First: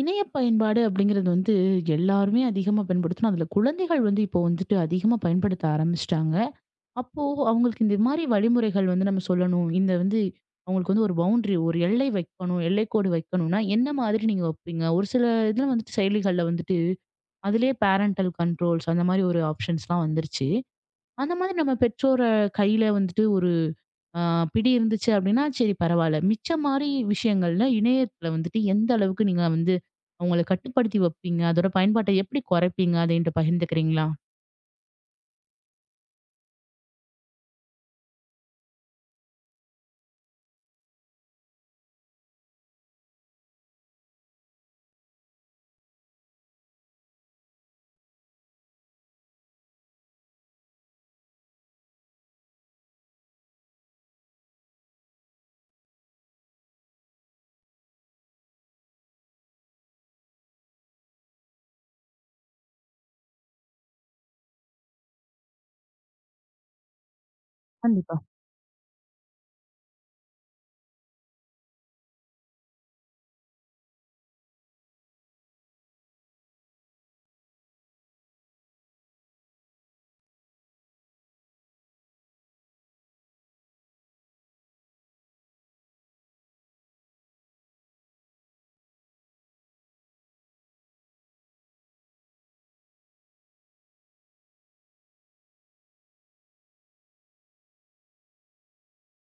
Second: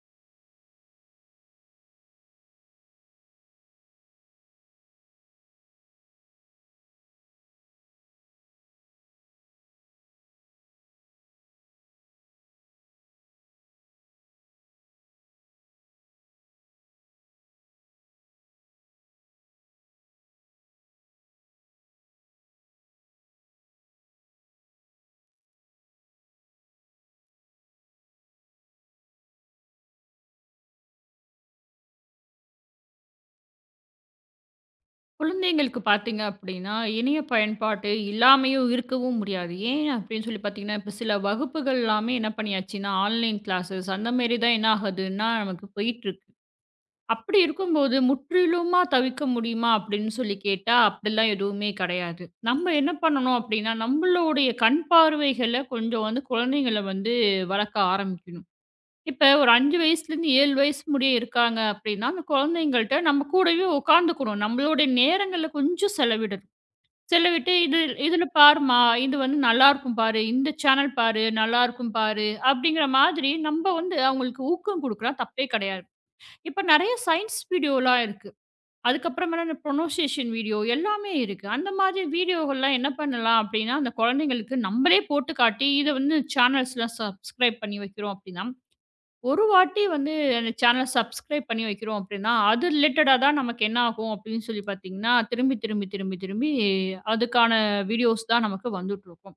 இணைய பயன்பாடு அப்படிங்கிறது வந்து எல்லாருமே அதிகமா பயன்படுத்தணும். அதுல குழந்தைகள் வந்து இப்போ வந்துட்டு அதிகமா பயன்படுத்த ஆரம்பிச்சிட்டாங்க. அப்போ அவங்களுக்கு இந்த மாதிரி வழிமுறைகள் வந்து நம்ம சொல்லணும். இந்த வந்து அவங்களுக்கு வந்து ஒரு பவுண்டரி, ஒரு எல்லை வைக்கணும். எல்லைக்கோடு வைக்கணும்னா என்ன மாதிரி நீங்க வைப்பீங்க? ஒரு சில இதுல வந்துட்டு செயலிகள்ல வந்துட்டு அதுலயே பேரண்டல் கண்ட்ரோல்ஸ் அந்த மாதிரி ஒரு ஆப்ஷன்ஸ்லாம் வந்துருச்சு. அந்த மாதிரி நம்ம பெற்றோரை கையில வந்துட்டு ஒரு ஆ பிடி இருந்துச்சு அப்டின்னா, சரி பரவால்ல. மிச்ச மாரி விஷயங்கள்ல இணையத்துல வந்துட்டு எந்த அளவுக்கு நீங்க வந்து அவங்கள கட்டுப்படுத்தி வைப்பீங்க? அதோட பயன்பாட்ட எப்படி குறைப்பீங்க? அத என்ட்ட பகிர்ந்துக்கிறீங்களா? குழந்தைங்களுக்கு பார்த்தீங்க அப்படின்னா, இணைய பயன்பாட்டு இல்லாமயும் இருக்கவும் முடியாது. ஏன் அப்படின்னு சொல்லி பார்த்தீங்கன்னா, இப்போ சில வகுப்புகள் எல்லாமே என்ன பண்ணியாச்சுன்னா, ஆன்லைன் கிளாஸஸ் அந்த மாரி தான் என்ன ஆகுதுன்னா, நமக்கு போயிட்டுருக்கு. அப்படி இருக்கும்போது, முற்றிலுமா தவிர்க்க முடியுமா அப்படின்னு சொல்லி கேட்டா, அப்படிலாம் எதுவுமே கிடையாது. நம்ம என்ன பண்ணணும் அப்படின்னா, நம்மளுடைய கண் பார்வைகள கொஞ்சம் வந்து குழந்தைங்கள வந்து வளர்க்க ஆரம்பிக்கணும். இப்ப ஒரு 5 வயசுலேருந்து 7 வயசு முடிய இருக்காங்க அப்படின்னா, அந்த குழந்தைங்கள்ட்ட நம்ம கூடவே உட்காந்துக்கணும். நம்மளுடைய நேரங்கள்ல கொஞ்சம் செலவிடணும். செலவிட்டு இது கண்டிப்பா, "இதில பாரும்மா, இது வந்து நல்லாயிருக்கும் பாரு. இந்த சேனல் பாரு, நல்லாயிருக்கும் பாரு" அப்படிங்கிற மாதிரி நம்ம வந்து அவங்களுக்கு ஊக்கம் குடுக்கலாம். தப்பே கிடையாது. இப்ப நெறைய சயன்ஸ் வீடியோலாம் இருக்கு. அதுக்கப்புறமேல இந்த ப்ரொனன்சியேஷன் வீடியோ எல்லாமே இருக்கு. அந்த மாதிரி வீடியோகள்லாம் என்ன பண்ணலாம் அப்படின்னா, அந்த குழந்தைங்களுக்கு நம்மளே போட்டு காட்டி, இத வந்து சேனல்ஸ்லாம் சப்ஸ்கிரைப் பண்ணி வைக்கிறோம் அப்படின்னா, ஒரு வாட்டி வந்து அந்த சேனல் சப்ஸ்கிரைப் பண்ணி வைக்கிறோம் அப்படின்னா, அது ரிலேட்டடா தான் நமக்கு என்ன ஆகும் அப்படின்னு சொல்லி பார்த்தீங்கன்னா, திரும்பி, திரும்பி, திரும்பி, திரும்பி அதுக்கான வீடியோஸ் தான் நமக்கு வந்துட்டுருக்கும்.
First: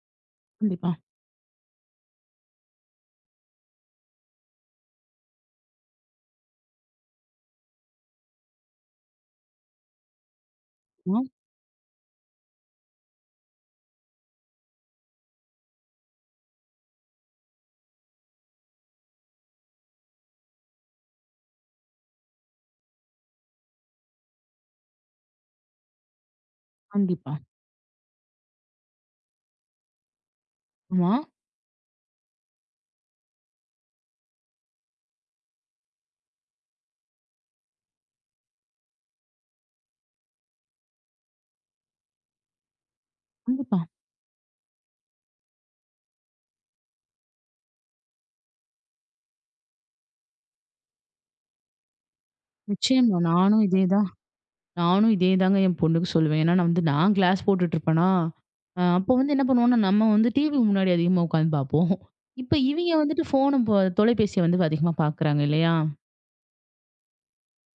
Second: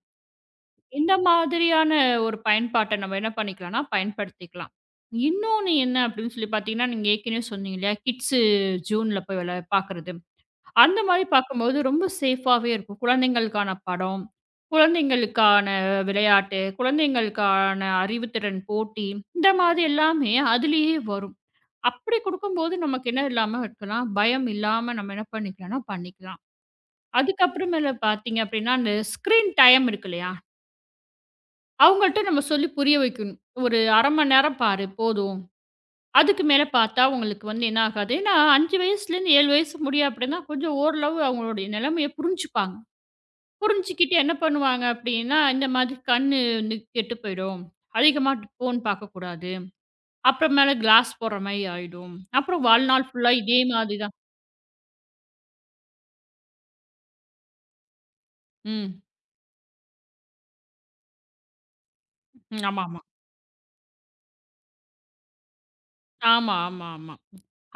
கண்டிப்பா. இந்த மாதிரியான ஒரு பயன்பாட்ட நம்ம என்ன பண்ணிக்கலாம்னா, பயன்படுத்திக்கலாம். இன்னொன்னு என்ன அப்படின்னு சொல்லி பார்த்தீங்கன்னா, நீங்க ஏற்கனவே சொன்னீங்க இல்லையா? கிட்ஸு ஜூன்ல போய் விளை பார்க்குறது. அந்த ஆ, மாரி பார்க்கும்போது ரொம்ப சேஃபாவே இருக்கும். குழந்தைங்களுக்கான படம், குழந்தைங்களுக்கான விளையாட்டு, குழந்தைங்களுக்கான அறிவுத்திறன் போட்டி, இந்த மாதிரி எல்லாமே அதிலேயே வரும். அப்படி குடுக்கும்போது நமக்கு என்ன இல்லாம இருக்கலாம், பயம் இல்லாம நம்ம என்ன பண்ணிக்கலாம்னா பண்ணிக்கலாம். கண்டிப்பா. அதுக்கப்புறமேல பார்த்தீங்க அப்படின்னா, அந்த ஸ்க்ரீன் டைம் இருக்கு இல்லையா? ஆமா. அவங்கள்ட்ட நம்ம சொல்லி புரிய வைக்கணும். ஒரு 1/2 மணி நேரம் பாரு போதும். அதுக்கு மேல பார்த்தா உங்களுக்கு வந்து என்ன ஆகாது. ஏன்னா 5 வயசுலேருந்து 7 வயசு முடியும் அப்படின்னா, கொஞ்சம் ஓரளவு அவங்களுடைய நிலைமைய புரிஞ்சுப்பாங்க. கண்டிப்பா. புரிஞ்சுக்கிட்டு என்ன பண்ணுவாங்க அப்படின்னா, இந்த மாதிரி கண்ணு வந்து கெட்டு போயிடும். அதிகமா ஃபோன் பார்க்கக்கூடாது. அப்புறமேல கிளாஸ் போடுற மாரி ஆயிடும். அப்புறம் வாழ்நாள் நிச்சயமா. ஃபுல்லா இதே நானும் மாதிரி இதேதான். தான். நானும் இதேதாங்க என் பொண்ணுக்கு சொல்லுவேன். ஏன்னா, நான் கிளாஸ் போட்டுட்டு இருப்பேனா, ம். அப்போ வந்து என்ன பண்ணுவோம்னா, நம்ம வந்து டிவி முன்னாடி அதிகமா உட்காந்து பார்ப்போம். இப்ப ம். இவிங்க ஆமாமா. வந்துட்டு ஃபோன தொலைபேசிய வந்து அதிகமா பார்க்குறாங்க இல்லையா? ஆமா, ஆமா, ஆமா.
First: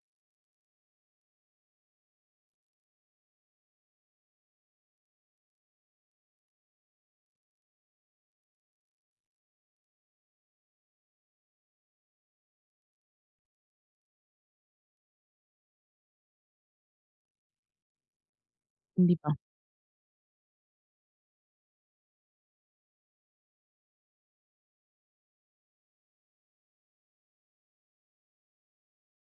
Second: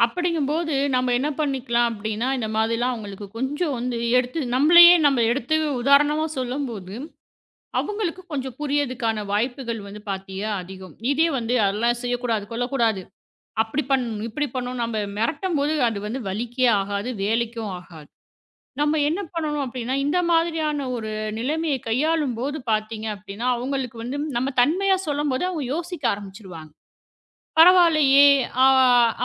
அப்படிங்கும்போது நம்ம என்ன பண்ணிக்கலாம் அப்படின்னா, இந்த மாதிரிலாம் அவங்களுக்கு கொஞ்சம் வந்து எடுத்து நம்மளையே நம்ம எடுத்து உதாரணமா சொல்லும்போது, அவங்களுக்கு கொஞ்சம் புரியதுக்கான வாய்ப்புகள் வந்து பார்த்தீயா அதிகம். இதே வந்து அதெல்லாம் செய்யக்கூடாது, கொல்லக்கூடாது. அப்படி பண்ணணும், இப்படி பண்ணணும் நம்ம மிரட்டும்போது அது வந்து வலிக்கே ஆகாது, வேலைக்கும் ஆகாது. நம்ம என்ன கண்டிப்பா. பண்ணணும் அப்படின்னா, இந்த மாதிரியான ஒரு நிலைமைய கையாளும்போது பார்த்தீங்க அப்படின்னா, அவங்களுக்கு வந்து நம்ம தன்மையா சொல்லும்போது அவங்க யோசிக்க ஆரம்பிச்சுருவாங்க. பரவாயில்லையே! அ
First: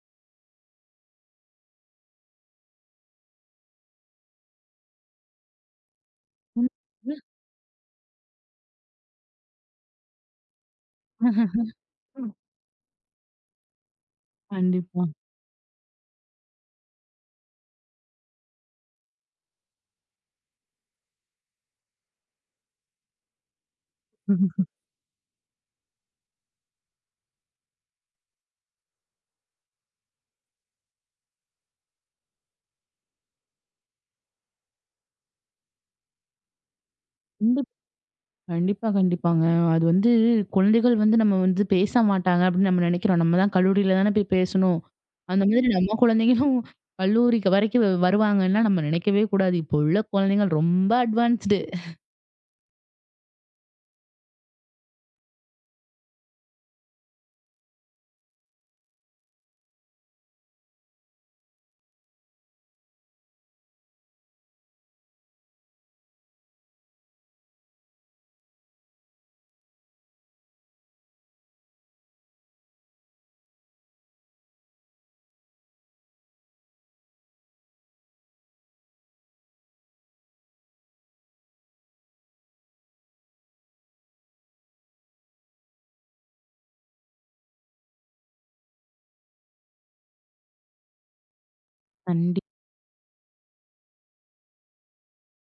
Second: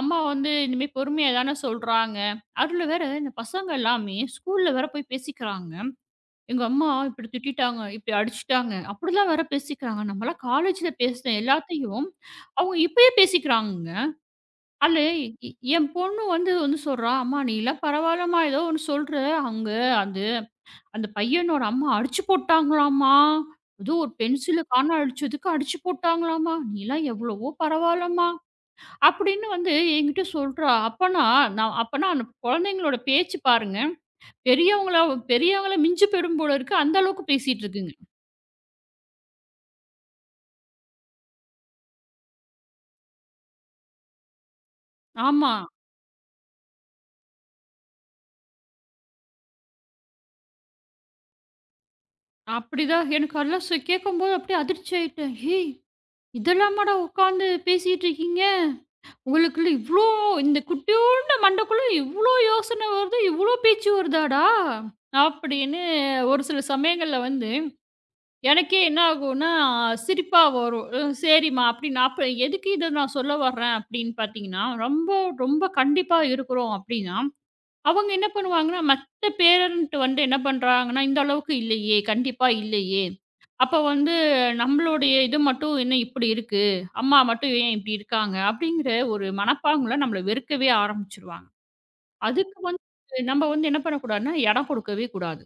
அம்மா வந்து இனிமே பொறுமையா தானே சொல்றாங்க. அதுல வேற இந்த பசங்க எல்லாமே ஸ்கூல்ல வேற போய் பேசிக்கிறாங்க. எங்க ம். அம்மா இப்படி திட்டிட்டாங்க, இப்படி அடிச்சுட்டாங்க, அப்படிலாம் வேற பேசிக்கிறாங்க. நம்மலாம் காலேஜ்ல பேசின எல்லாத்தையும் அவங்க இப்பயே பேசிக்கிறாங்கங்க. அதுல கண்டிப்பா. என் பொண்ணு வந்து வந்து சொல்றா, "அம்மா நீலாம் பரவாயில்லம்மா ஏதோ ஒண்ணு சொல்ற. அவங்க அந்த அந்த பையனோட அம்மா அடிச்சு போட்டாங்களாம்மா. ஏதோ ஒரு பென்சில ம்ஹ்ம். காண அழிச்சதுக்கு அடிச்சு போட்டாங்களாம்மா. "நீலாம் எவ்வளவோ பரவாயில்லம்மா" அப்படின்னு வந்து என்கிட்ட சொல்றா. அப்பனா நான் அப்பனா அந்த குழந்தைங்களோட பேச்சு பாருங்க. பெரியவங்கள பெரியவங்கள மிஞ்சு போயிடும் போல இருக்கு. அந்த அளவுக்கு பேசிட்டு கண்டிப் இருக்குங்க. கண்டிப்பா, கண்டிப்பாங்க. அது வந்து குழந்தைகள் வந்து நம்ம வந்து பேச மாட்டாங்க அப்படின்னு நம்ம நினைக்கிறோம். நம்ம தான் கல்லூரியில தானே போய் பேசணும். அந்த ஆமா. மாதிரி நம்ம குழந்தைகளும் கல்லூரிக்கு வரைக்கும் வருவாங்கன்னா நம்ம நினைக்கவே கூடாது. இப்போ உள்ள குழந்தைகள் ரொம்ப அட்வான்ஸ்டு. அப்படிதான் எனக்கு அதெல்லாம் கேட்கும்போது அப்படியே அதிர்ச்சி ஆயிட்டேன். "ஏய் இதெல்லாமாடா உட்காந்து பேசிட்டு இருக்கீங்க?" உங்களுக்குள்ள இவ்ளோ இந்த குட்டியோண்டு மண்டைக்குள்ள இவ்ளோ யோசனை வருது, இவ்ளோ பேச்சு வருதாடா! அப்படின்னு ஒரு சில சமயங்கள்ல வந்து எனக்கே என்ன ஆகும்னா, சிரிப்பா வரும். "ம் சரிம்மா" அப்படின்னு அப்ப எதுக்கு இத நான் சொல்ல வர்றேன் அப்படின்னு பார்த்தீங்கன்னா, ரொம்ப ரொம்ப கண்டிப்பா இருக்கிறோம் அப்படின்னா அவங்க என்ன பண்ணுவாங்கன்னா, மத்த பேரண்ட் வந்து என்ன பண்றாங்கன்னா, இந்த அளவுக்கு இல்லையே! கண்டிப்பா இல்லையே! அப்ப வந்து நம்மளுடைய இது மட்டும் என்ன இப்படி இருக்கு? அம்மா மட்டும் ஏன் இப்படி இருக்காங்க? அப்படிங்கிற ஒரு மனப்பாங்குல நம்மள வெறுக்கவே ஆரம்பிச்சுருவாங்க. கண்டிப் அதுக்கு வந்து நம்ம வந்து என்ன பண்ணக்கூடாதுன்னா, இடம் கொடுக்கவே கூடாது.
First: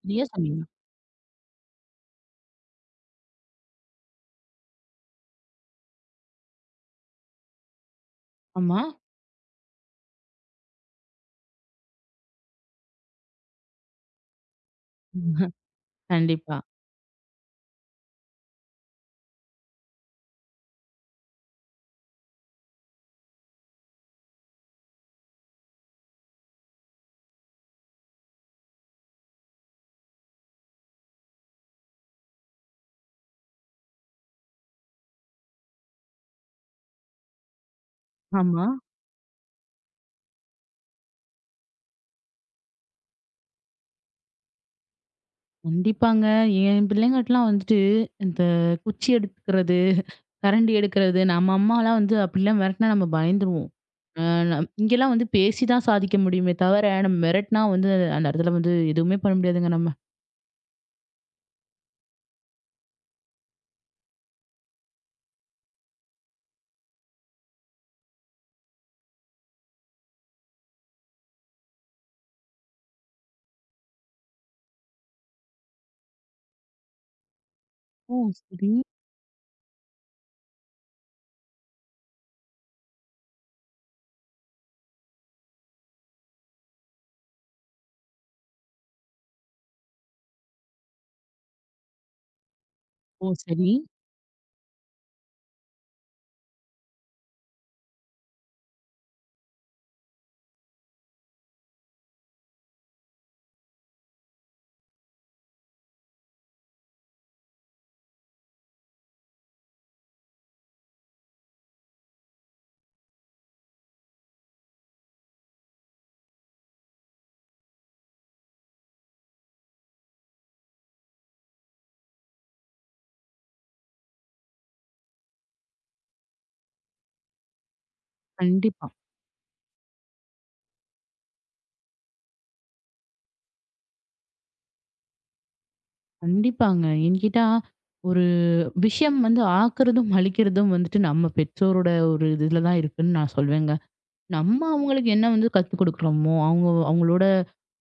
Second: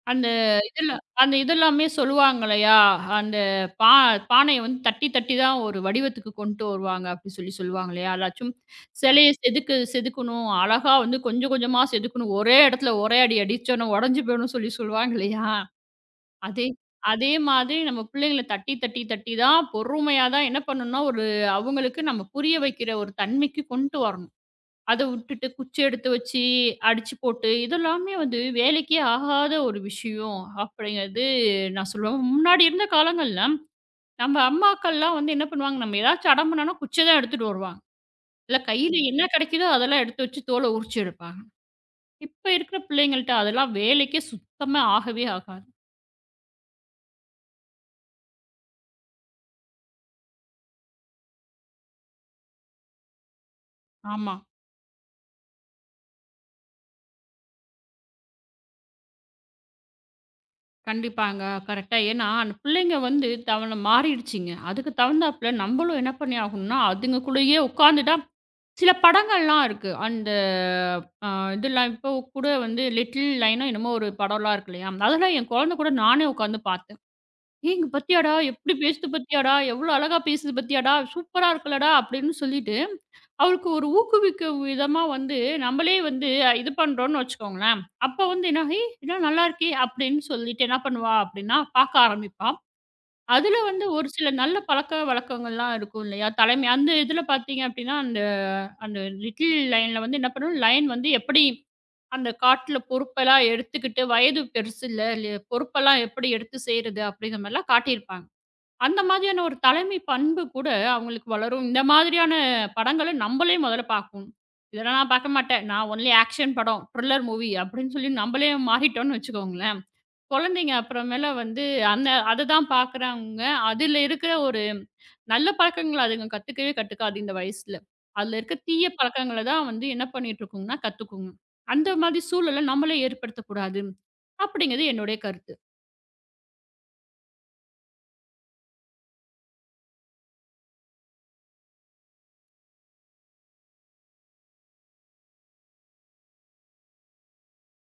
சரியா அந்த சொன்னீங்க. இதுல அந்த இதெல்லாமே சொல்லுவாங்க இல்லையா? அந்த பா பானைய வந்து தட்டி தட்டி தான் ஒரு வடிவத்துக்கு கொண்டு வருவாங்க அப்படின்னு சொல்லி சொல்லுவாங்க இல்லையா? அதாச்சும் ஆமா. சிலைய செதுக்கு செதுக்கணும். அழகா வந்து கொஞ்சம் கொஞ்சமா செதுக்கணும். ஒரே இடத்துல ஒரே அடி அடிச்சோன்னா உடைஞ்சு போயிடும்னு சொல்லி சொல்லுவாங்க இல்லையா? கண்டிப்பா. அதே அதே மாதிரி நம்ம பிள்ளைங்கள தட்டி தட்டி தட்டி தான் பொறுமையா தான் என்ன பண்ணணும்னா, ஒரு அவங்களுக்கு நம்ம புரிய வைக்கிற ஒரு தன்மைக்கு கொண்டு வரணும். அத விட்டுட்டு குச்சி எடுத்து வச்சு அடிச்சு போட்டு, இதெல்லாமே வந்து வேலைக்கே ஆகாத ஒரு விஷயம் அப்படிங்கிறது நான் சொல்லுவேன். முன்னாடி இருந்த காலங்கள்ல நம்ம அம்மாக்கள்லாம் வந்து என்ன பண்ணுவாங்க, நம்ம ஏதாச்சும் அடம் பண்ணோம்னா குச்சி தான் எடுத்துட்டு வருவாங்க. இல்ல ஆமா. கையில என்ன கிடைக்குதோ அதெல்லாம் எடுத்து வச்சு தோல உரிச்சு எடுப்பாங்க. இப்ப இருக்கிற பிள்ளைங்கள்ட்ட அதெல்லாம் வேலைக்கே சுத்தமா ஆகவே ஆகாது. கண்டிப்பாங்க. என் பிள்ளைங்கட்டலாம் வந்துட்டு இந்த குச்சி எடுத்துக்கிறது, கரண்டி எடுக்கிறது. நம்ம அம்மாலாம் வந்து அப்படிலாம் மிரட்டினா நம்ம பயந்துருவோம். அ ஆமா. நம் இங்கேலாம் வந்து பேசி தான் சாதிக்க முடியுமே தவிர, நம்ம மிரட்டினா வந்து அந்த இடத்துல வந்து எதுவுமே பண்ண முடியாதுங்க நம்ம. கண்டிப்பாங்க. கரெக்ட்டா. ஏன்னா அந்த பிள்ளைங்க வந்து தவன மாறிடுச்சுங்க. அதுக்கு தகுந்தாப்புல நம்மளும் என்ன பண்ணி ஆகணும்னா, அதுங்கக்குள்ளேயே உட்கார்ந்துட்டா சில படங்கள்லாம் இருக்கு. அந்த அ இதெல்லாம் இப்போ கூட வந்து லிட்டில் லைனோ என்னமோ ஒரு படம்லாம் இருக்கு இல்லையா? அதெல்லாம் என் குழந்தை கூட நானே உட்காந்து பார்த்தேன். "ஏய் இங்க "ஓ! பாத்தியாடா? சரி. எப்படி பேசுது பாத்தியாடா? எவ்வளோ அழகா பேசுது பாத்தியாடா? சூப்பரா இருக்குல்லடா!" அப்படின்னு சொல்லிட்டு, அவளுக்கு ஒரு ஊக்குவிக்கும் விதமா வந்து நம்மளே வந்து இது பண்றோம்னு வச்சுக்கோங்களேன். அப்ப வந்து என்ன, "ஏய்! இதெல்லாம் நல்லாருக்கே!" அப்படின்னு சொல்லிட்டு என்ன பண்ணுவா அப்படின்னா, பார்க்க ஆரம்பிப்பா. ஓ! அதுல சரி." வந்து ஒரு சில நல்ல பழக்கவழக்கங்கள்லாம் இருக்கும் இல்லையா? தலைமை அந்த இதுல பார்த்தீங்க அப்டின்னா, அந்த அந்த லிட்டில் லயன்ல வந்து என்ன பண்ணும், லயன் வந்து எப்படி அந்த காட்டுல பொறுப்பெல்லாம் எடுத்துக்கிட்டு, வயது பெருசு இல்ல, பொறுப்பெல்லாம் எப்படி எடுத்து செய்றது அப்படிங்கிற மாரிலாம் காட்டியிருப்பாங்க. அந்த மாதிரியான ஒரு தலைமை பண்பு கூட அவங்களுக்கு வளரும். இந்த மாதிரியான படங்கள நம்பளே முதல்ல பார்க்கணும். இதெல்லாம் நான் பார்க்க மாட்டேன். நான் ஒன்லி ஆக்ஷன் படம், த்ரில்லர் மூவி அப்படின்னு சொல்லி நம்பளே மாறிட்டோம்னு வச்சுக்கோங்களேன். குழந்தைங்க அப்புறமேல வந்து அந்த அததான் பார்க்குறாங்க. அதுல இருக்கிற ஒரு நல்ல பழக்கங்கள அதுங்க கத்துக்கவே கத்துக்காது இந்த வயசுல. அதுல இருக்க தீய கண்டிப்பா, பழக்கங்கள தான் வந்து என்ன பண்ணிட்டுருக்குங்கன்னா, கத்துக்குங்க. அந்த மாதிரி சூழல நம்மளே ஏற்படுத்தக்கூடாது. அப்படிங்கிறது என்னுடைய கருத்து. கண்டிப்பாங்க. ஏன்னு கேட்டா, ஒரு விஷயம் வந்து ஆக்குறதும், அழிக்கிறதும் வந்துட்டு நம்ம பெற்றோரோட ஒரு இதுல தான் இருக்குன்னு நான் சொல்வேங்க. நம்ம அவங்களுக்கு என்ன வந்து கத்துக் குடுக்குறோமோ, அவங்க அவங்களோட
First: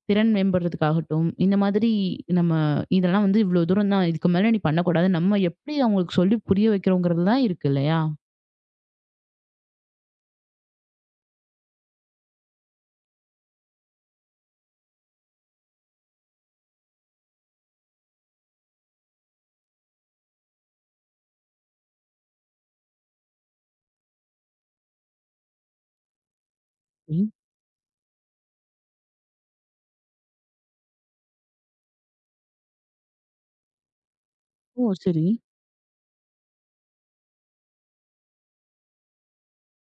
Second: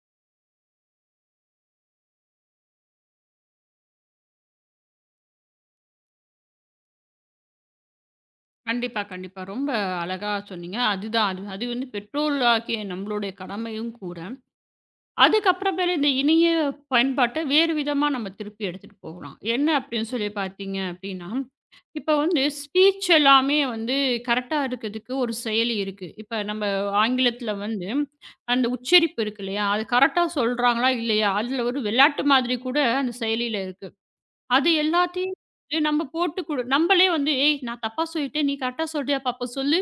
திறன் மேம்படுறதுக்காகட்டும், இந்த மாதிரி நம்ம இதெல்லாம் வந்து இவ்ளோ தூரம் தான். இதுக்கு மேல நீ பண்ணக்கூடாது. நம்ம எப்படி அவங்களுக்கு சொல்லி புரிய வைக்கிறோங்கிறது தான் இருக்கு இல்லையா? கண்டிப்பா, கண்டிப்பா. ரொம்ப அழகா சொன்னீங்க. அதுதான் அது அது வந்து பெற்றோர்களாகிய நம்மளுடைய கடமையும் கூட. அதுக்கப்புறமேலு இந்த இணைய பயன்பாட்ட வேறு விதமா நம்ம திருப்பி எடுத்துட்டு போகலாம். என்ன அப்படின்னு சொல்லி பார்த்தீங்க அப்படின்னா, இப்ப வந்து ஸ்பீச் எல்லாமே வந்து கரெக்ட்டா இருக்கிறதுக்கு ஒரு செயலி இருக்கு. இப்ப நம்ம ம். ஆங்கிலத்தில வந்து அந்த உச்சரிப்பு இருக்கு இல்லையா? அது கரெக்ட்டா சொல்றாங்களா இல்லையா? அதில ஒரு விளையாட்டு மாதிரி கூட அந்த செயலியில இருக்கு. அது ஓ! சரி, எல்லாத்தையும் வந்து நம்ம போட்டு குடு நம்மளே வந்து "ஏய் நான் தப்பா சொல்லிட்டேன். நீ கரெக்ட்டா சொல்றியா பாப்போம் சொல்லு."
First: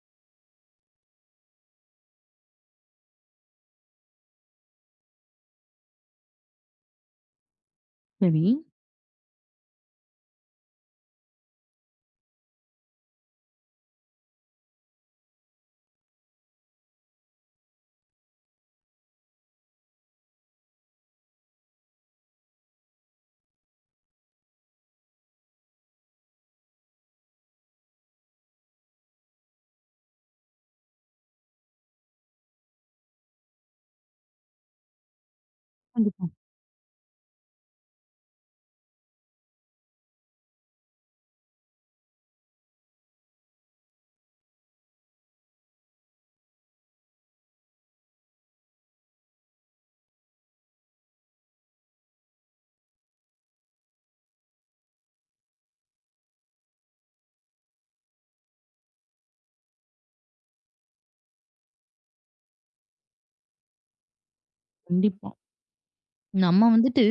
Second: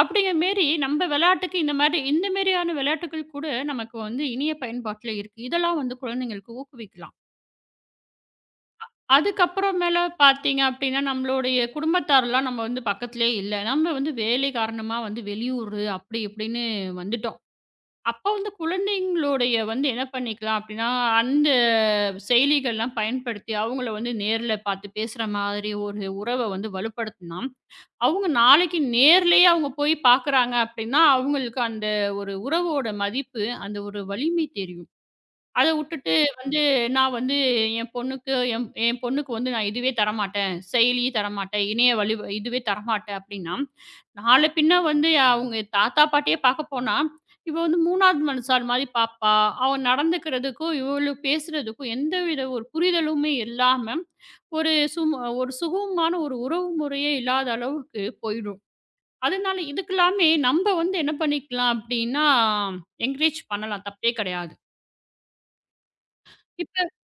அப்படிங்கிற மாரி நம்ம விளையாட்டுக்கு இந்த மாரி இந்த மாரியான விளையாட்டுகள் கூட நமக்கு வந்து இனிய பயன்பாட்டுல இருக்கு. இதெல்லாம் வந்து குழந்தைங்களுக்கு ஊக்குவிக்கலாம். சரி. அதுக்கப்புறமேல பார்த்தீங்க அப்படின்னா, நம்மளுடைய குடும்பத்தார்லாம் நம்ம வந்து பக்கத்திலேயே இல்ல. நம்ம வந்து வேலை காரணமா வந்து வெளியூரு அப்படி இப்படின்னு வந்துட்டோம். அப்போ வந்து குழந்தைங்களுடைய வந்து என்ன பண்ணிக்கலாம் அப்படின்னா, அந்த செயலிகள்லாம் பயன்படுத்தி அவங்கள வந்து நேர்ல பார்த்து பேசுற மாதிரி ஒரு உறவ வந்து வலுப்படுத்தினா, அவங்க நாளைக்கு நேர்லயே அவங்க போய் பார்க்குறாங்க அப்படின்னா, அவங்களுக்கு அந்த ஒரு உறவோட மதிப்பு, அந்த ஒரு வலிமை தெரியும். அத உட்டுட்டு கண்டிப்பா, வந்து நான் வந்து என் பொண்ணுக்கு என் என் பொண்ணுக்கு வந்து நான் இதுவே தரமாட்டேன். செயலி தரமாட்டேன். இணைய வழி இதுவே தரமாட்டேன் அப்படின்னா, நாள பின்ன வந்து அவங்க தாத்தா, பாட்டியே பார்க்க போனா, இவ வந்து 3வது மனுஷாள் மாரி பார்ப்பா. அவ நடந்துக்கிறதுக்கும், இவளு பேசுறதுக்கும் எந்தவித ஒரு புரிதலுமே இல்லாம, ஒரு ஒரு சுகமான ஒரு உறவு முறையே இல்லாத அளவுக்கு போயிடும். அதனால இதுக்கெல்லாமே நம்ப வந்து என்ன பண்ணிக்கலாம் அப்டின்னா, என்கரேஜ் பண்ணலாம். தப்பே கிடையாது. கண்டிப்பா. நம்ம இப்ப வந்துட்டு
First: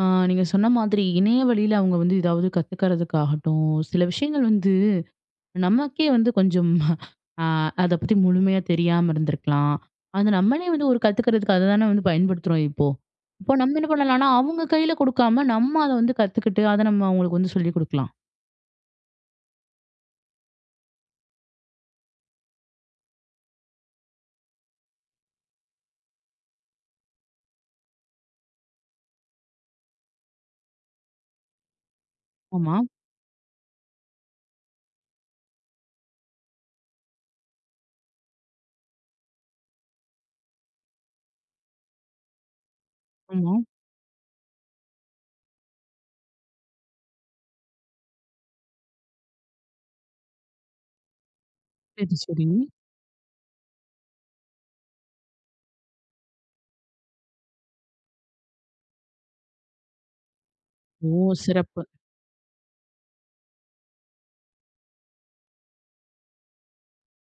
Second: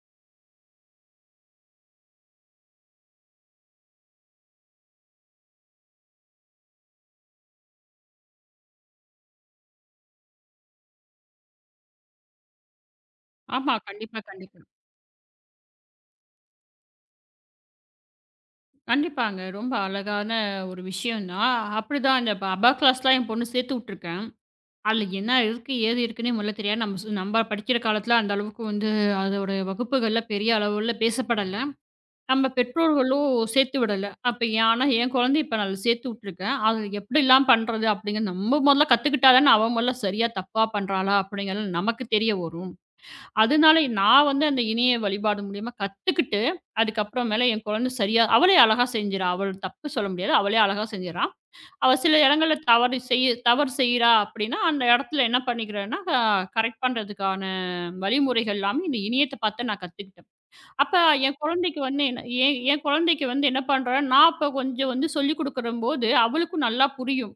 அ நீங்க சொன்ன மாதிரி இணைய வழியில அவங்க வந்து ஏதாவது கத்துக்கிறதுக்காகட்டும், சில விஷயங்கள் வந்து நமக்கே வந்து கொஞ்சம் ஆ அத பத்தி முழுமையா தெரியாம இருந்திருக்கலாம். அது நம்மளே வந்து ஒரு கத்துக்கிறதுக்கு அததானே வந்து பயன்படுத்துறோம் இப்போ. இப்போ ஆமா. நம்ம என்ன கண்டிப்பா, பண்ணலாம்னா, கண்டிப்பா. அவங்க கையில கொடுக்காம நம்ம அத வந்து கத்துக்கிட்டு, அத நம்ம அவங்களுக்கு வந்து சொல்லிக் குடுக்கலாம். கண்டிப்பாங்க. ரொம்ப அழகான ஒரு விஷயம் தான். அப்படிதான் இந்த அபாக்ளாஸ்லாம் என் பொண்ணு சேர்த்து விட்டுருக்கேன். அதுல என்ன இருக்கு, ஏது இருக்குன்னே முதல்ல தெரியாது. நம்ம நம்ம படிக்கிற காலத்துல அந்த அளவுக்கு வந்து அதோட வகுப்புகள்ல பெரிய அளவுல பேசப்படல. நம்ம ஆமா, பெற்றோர்களோ சேர்த்து விடல. அப்ப ஏன் ஆனா என் குழந்தைய இப்ப நான் சேர்த்து விட்டுருக்கேன். அது எப்படிலாம் பண்றது அப்படிங்கிறது நம்ம முதல்ல கத்துக்கிட்டா தானே, அவ முதல்ல சரியா தப்பா பண்றாளா அப்படிங்கிறது நமக்கு தெரிய வரும். ஆமா. அதனால நான் வந்து அந்த இணைய வழிபாடு மூலியமா கத்துக்கிட்டு, அதுக்கப்புறமேல என் குழந்தை சரியா அவளே அழகா செஞ்சுறா. அவள் தப்பு சொல்ல முடியாது. அவளே அழகா செஞ்சுறா. அவ சில சரி, சரி. இடங்கள்ல தவறு செய்றா அப்படின்னா, அந்த இடத்துல என்ன பண்ணிக்கிறேன்னா, கரெக்ட் பண்றதுக்கான வழிமுறைகள் எல்லாமே இந்த இணையத்த பார்த்து நான் கத்துக்கிட்டேன். அப்ப ஓ! என் குழந்தைக்கு சிறப்பு. வந்து என்ன என் என் குழந்தைக்கு வந்து என்ன பண்றேன், நான் அப்ப கொஞ்சம் வந்து சொல்லிக் குடுக்குறம்போது, அவளுக்கும் நல்லா புரியும்.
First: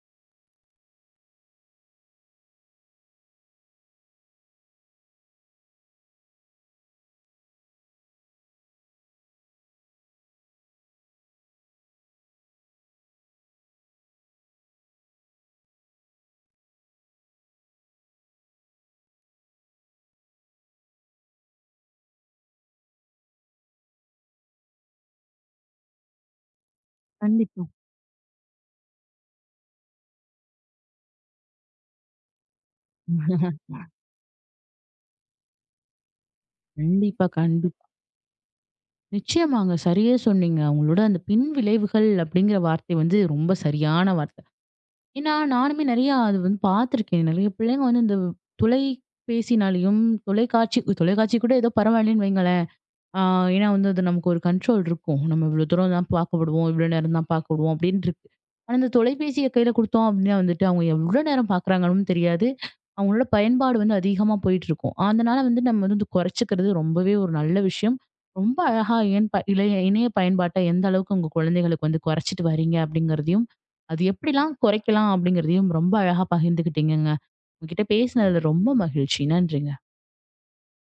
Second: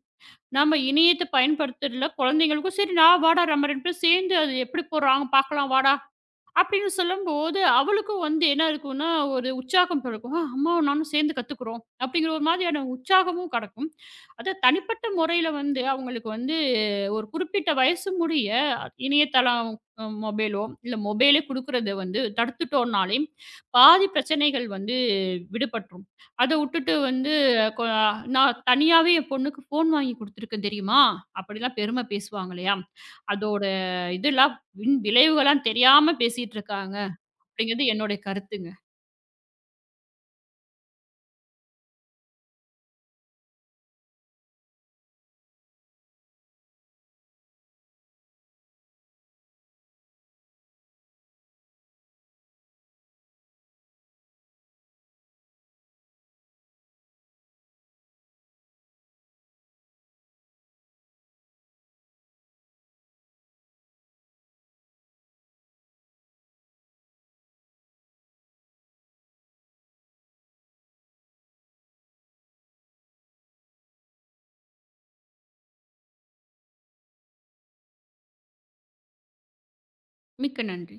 நம்ம இணையத்த பயன்படுத்துறதுல குழந்தைங்களுக்கும், "சரி நான் வாடா நம்ம 2 பேரும் சேர்ந்து அது எப்படி போடுறாங்க பார்க்கலாம் வாடா" அப்படின்னு சொல்லும்போது, அவளுக்கும் வந்து என்ன இருக்கும்னா, ஒரு உற்சாகம் பிறக்கும். "ஆ அம்மாவும் நானும் சேர்ந்து கத்துக்கிறோம்." அப்படிங்கிற ஒரு மாதிரியான உற்சாகமும் கெடைக்கும். அதான் தனிப்பட்ட முறையில வந்து அவங்களுக்கு வந்து ஒரு குறிப்பிட்ட வயசு முடிய இணையதளம், மொபைலோ இல்ல மொபைலே குடுக்குறத வந்து தடுத்துட்டோம்னாலே, பாதி பிரச்சனைகள் வந்து விடுபட்டுரும். அத உட்டுட்டு வந்து கண்டிப்பா. கொ நான் தனியாவே என் பொண்ணுக்கு ஃபோன் வாங்கி குடுத்துருக்கேன் தெரியுமா? அப்படிலாம் பெருமை பேசுவாங்க இல்லையா? அதோட இதெல்லாம் விளைவுகள்லாம் தெரியாம பேசிட்டு இருக்காங்க. கண்டிப்பா, கண்டிப்பா. அப்படிங்கிறது என்னுடைய கருத்துங்க. நிச்சயமாங்க. சரியா சொன்னீங்க. அவங்களோட அந்த பின் விளைவுகள் அப்படிங்கிற வார்த்தை வந்து ரொம்ப சரியான வார்த்தை. ஏன்னா, நானுமே நெறையா அது வந்து பார்த்துருக்கேன். நெறைய பிள்ளைங்க வந்து இந்த தொலைபேசினாலயும், தொலைக்காட்சி தொலைக்காட்சி கூட ஏதோ பரவாயில்லன்னு வைங்களேன். ஆ, ஏன்னா வந்து அது நமக்கு ஒரு கண்ட்ரோல் இருக்கும். நம்ம இவ்வளோ தூரம் தான் பார்க்கப்படுவோம், இவ்வளோ நேரம் தான் பார்க்கப்படுவோம் அப்படின்னு இருக்கு. ஆனா இந்த தொலைபேசிய கையில குடுத்தோம் அப்படின்னா வந்துட்டு, அவங்க எவ்வளோ நேரம் பார்க்குறாங்கன்னு தெரியாது. அவங்களோட பயன்பாடு வந்து அதிகமா போயிட்டுருக்கும். அதனால வந்து நம்ம வந்து குறைச்சுக்கிறது ரொம்பவே ஒரு நல்ல விஷயம். ரொம்ப அழகா ஏன் ப இளைய இணைய பயன்பாட்ட எந்த அளவுக்கு உங்க குழந்தைகளுக்கு வந்து குறைச்சிட்டு வரீங்க அப்படிங்கிறதையும், அது எப்படிலாம் குறைக்கலாம் அப்படிங்கிறதையும் ரொம்ப அழகா பகிர்ந்துக்கிட்டீங்கங்க. உங்ககிட்ட பேசினதுல ரொம்ப மகிழ்ச்சி. நன்றிங்க. மிக்க நன்றி.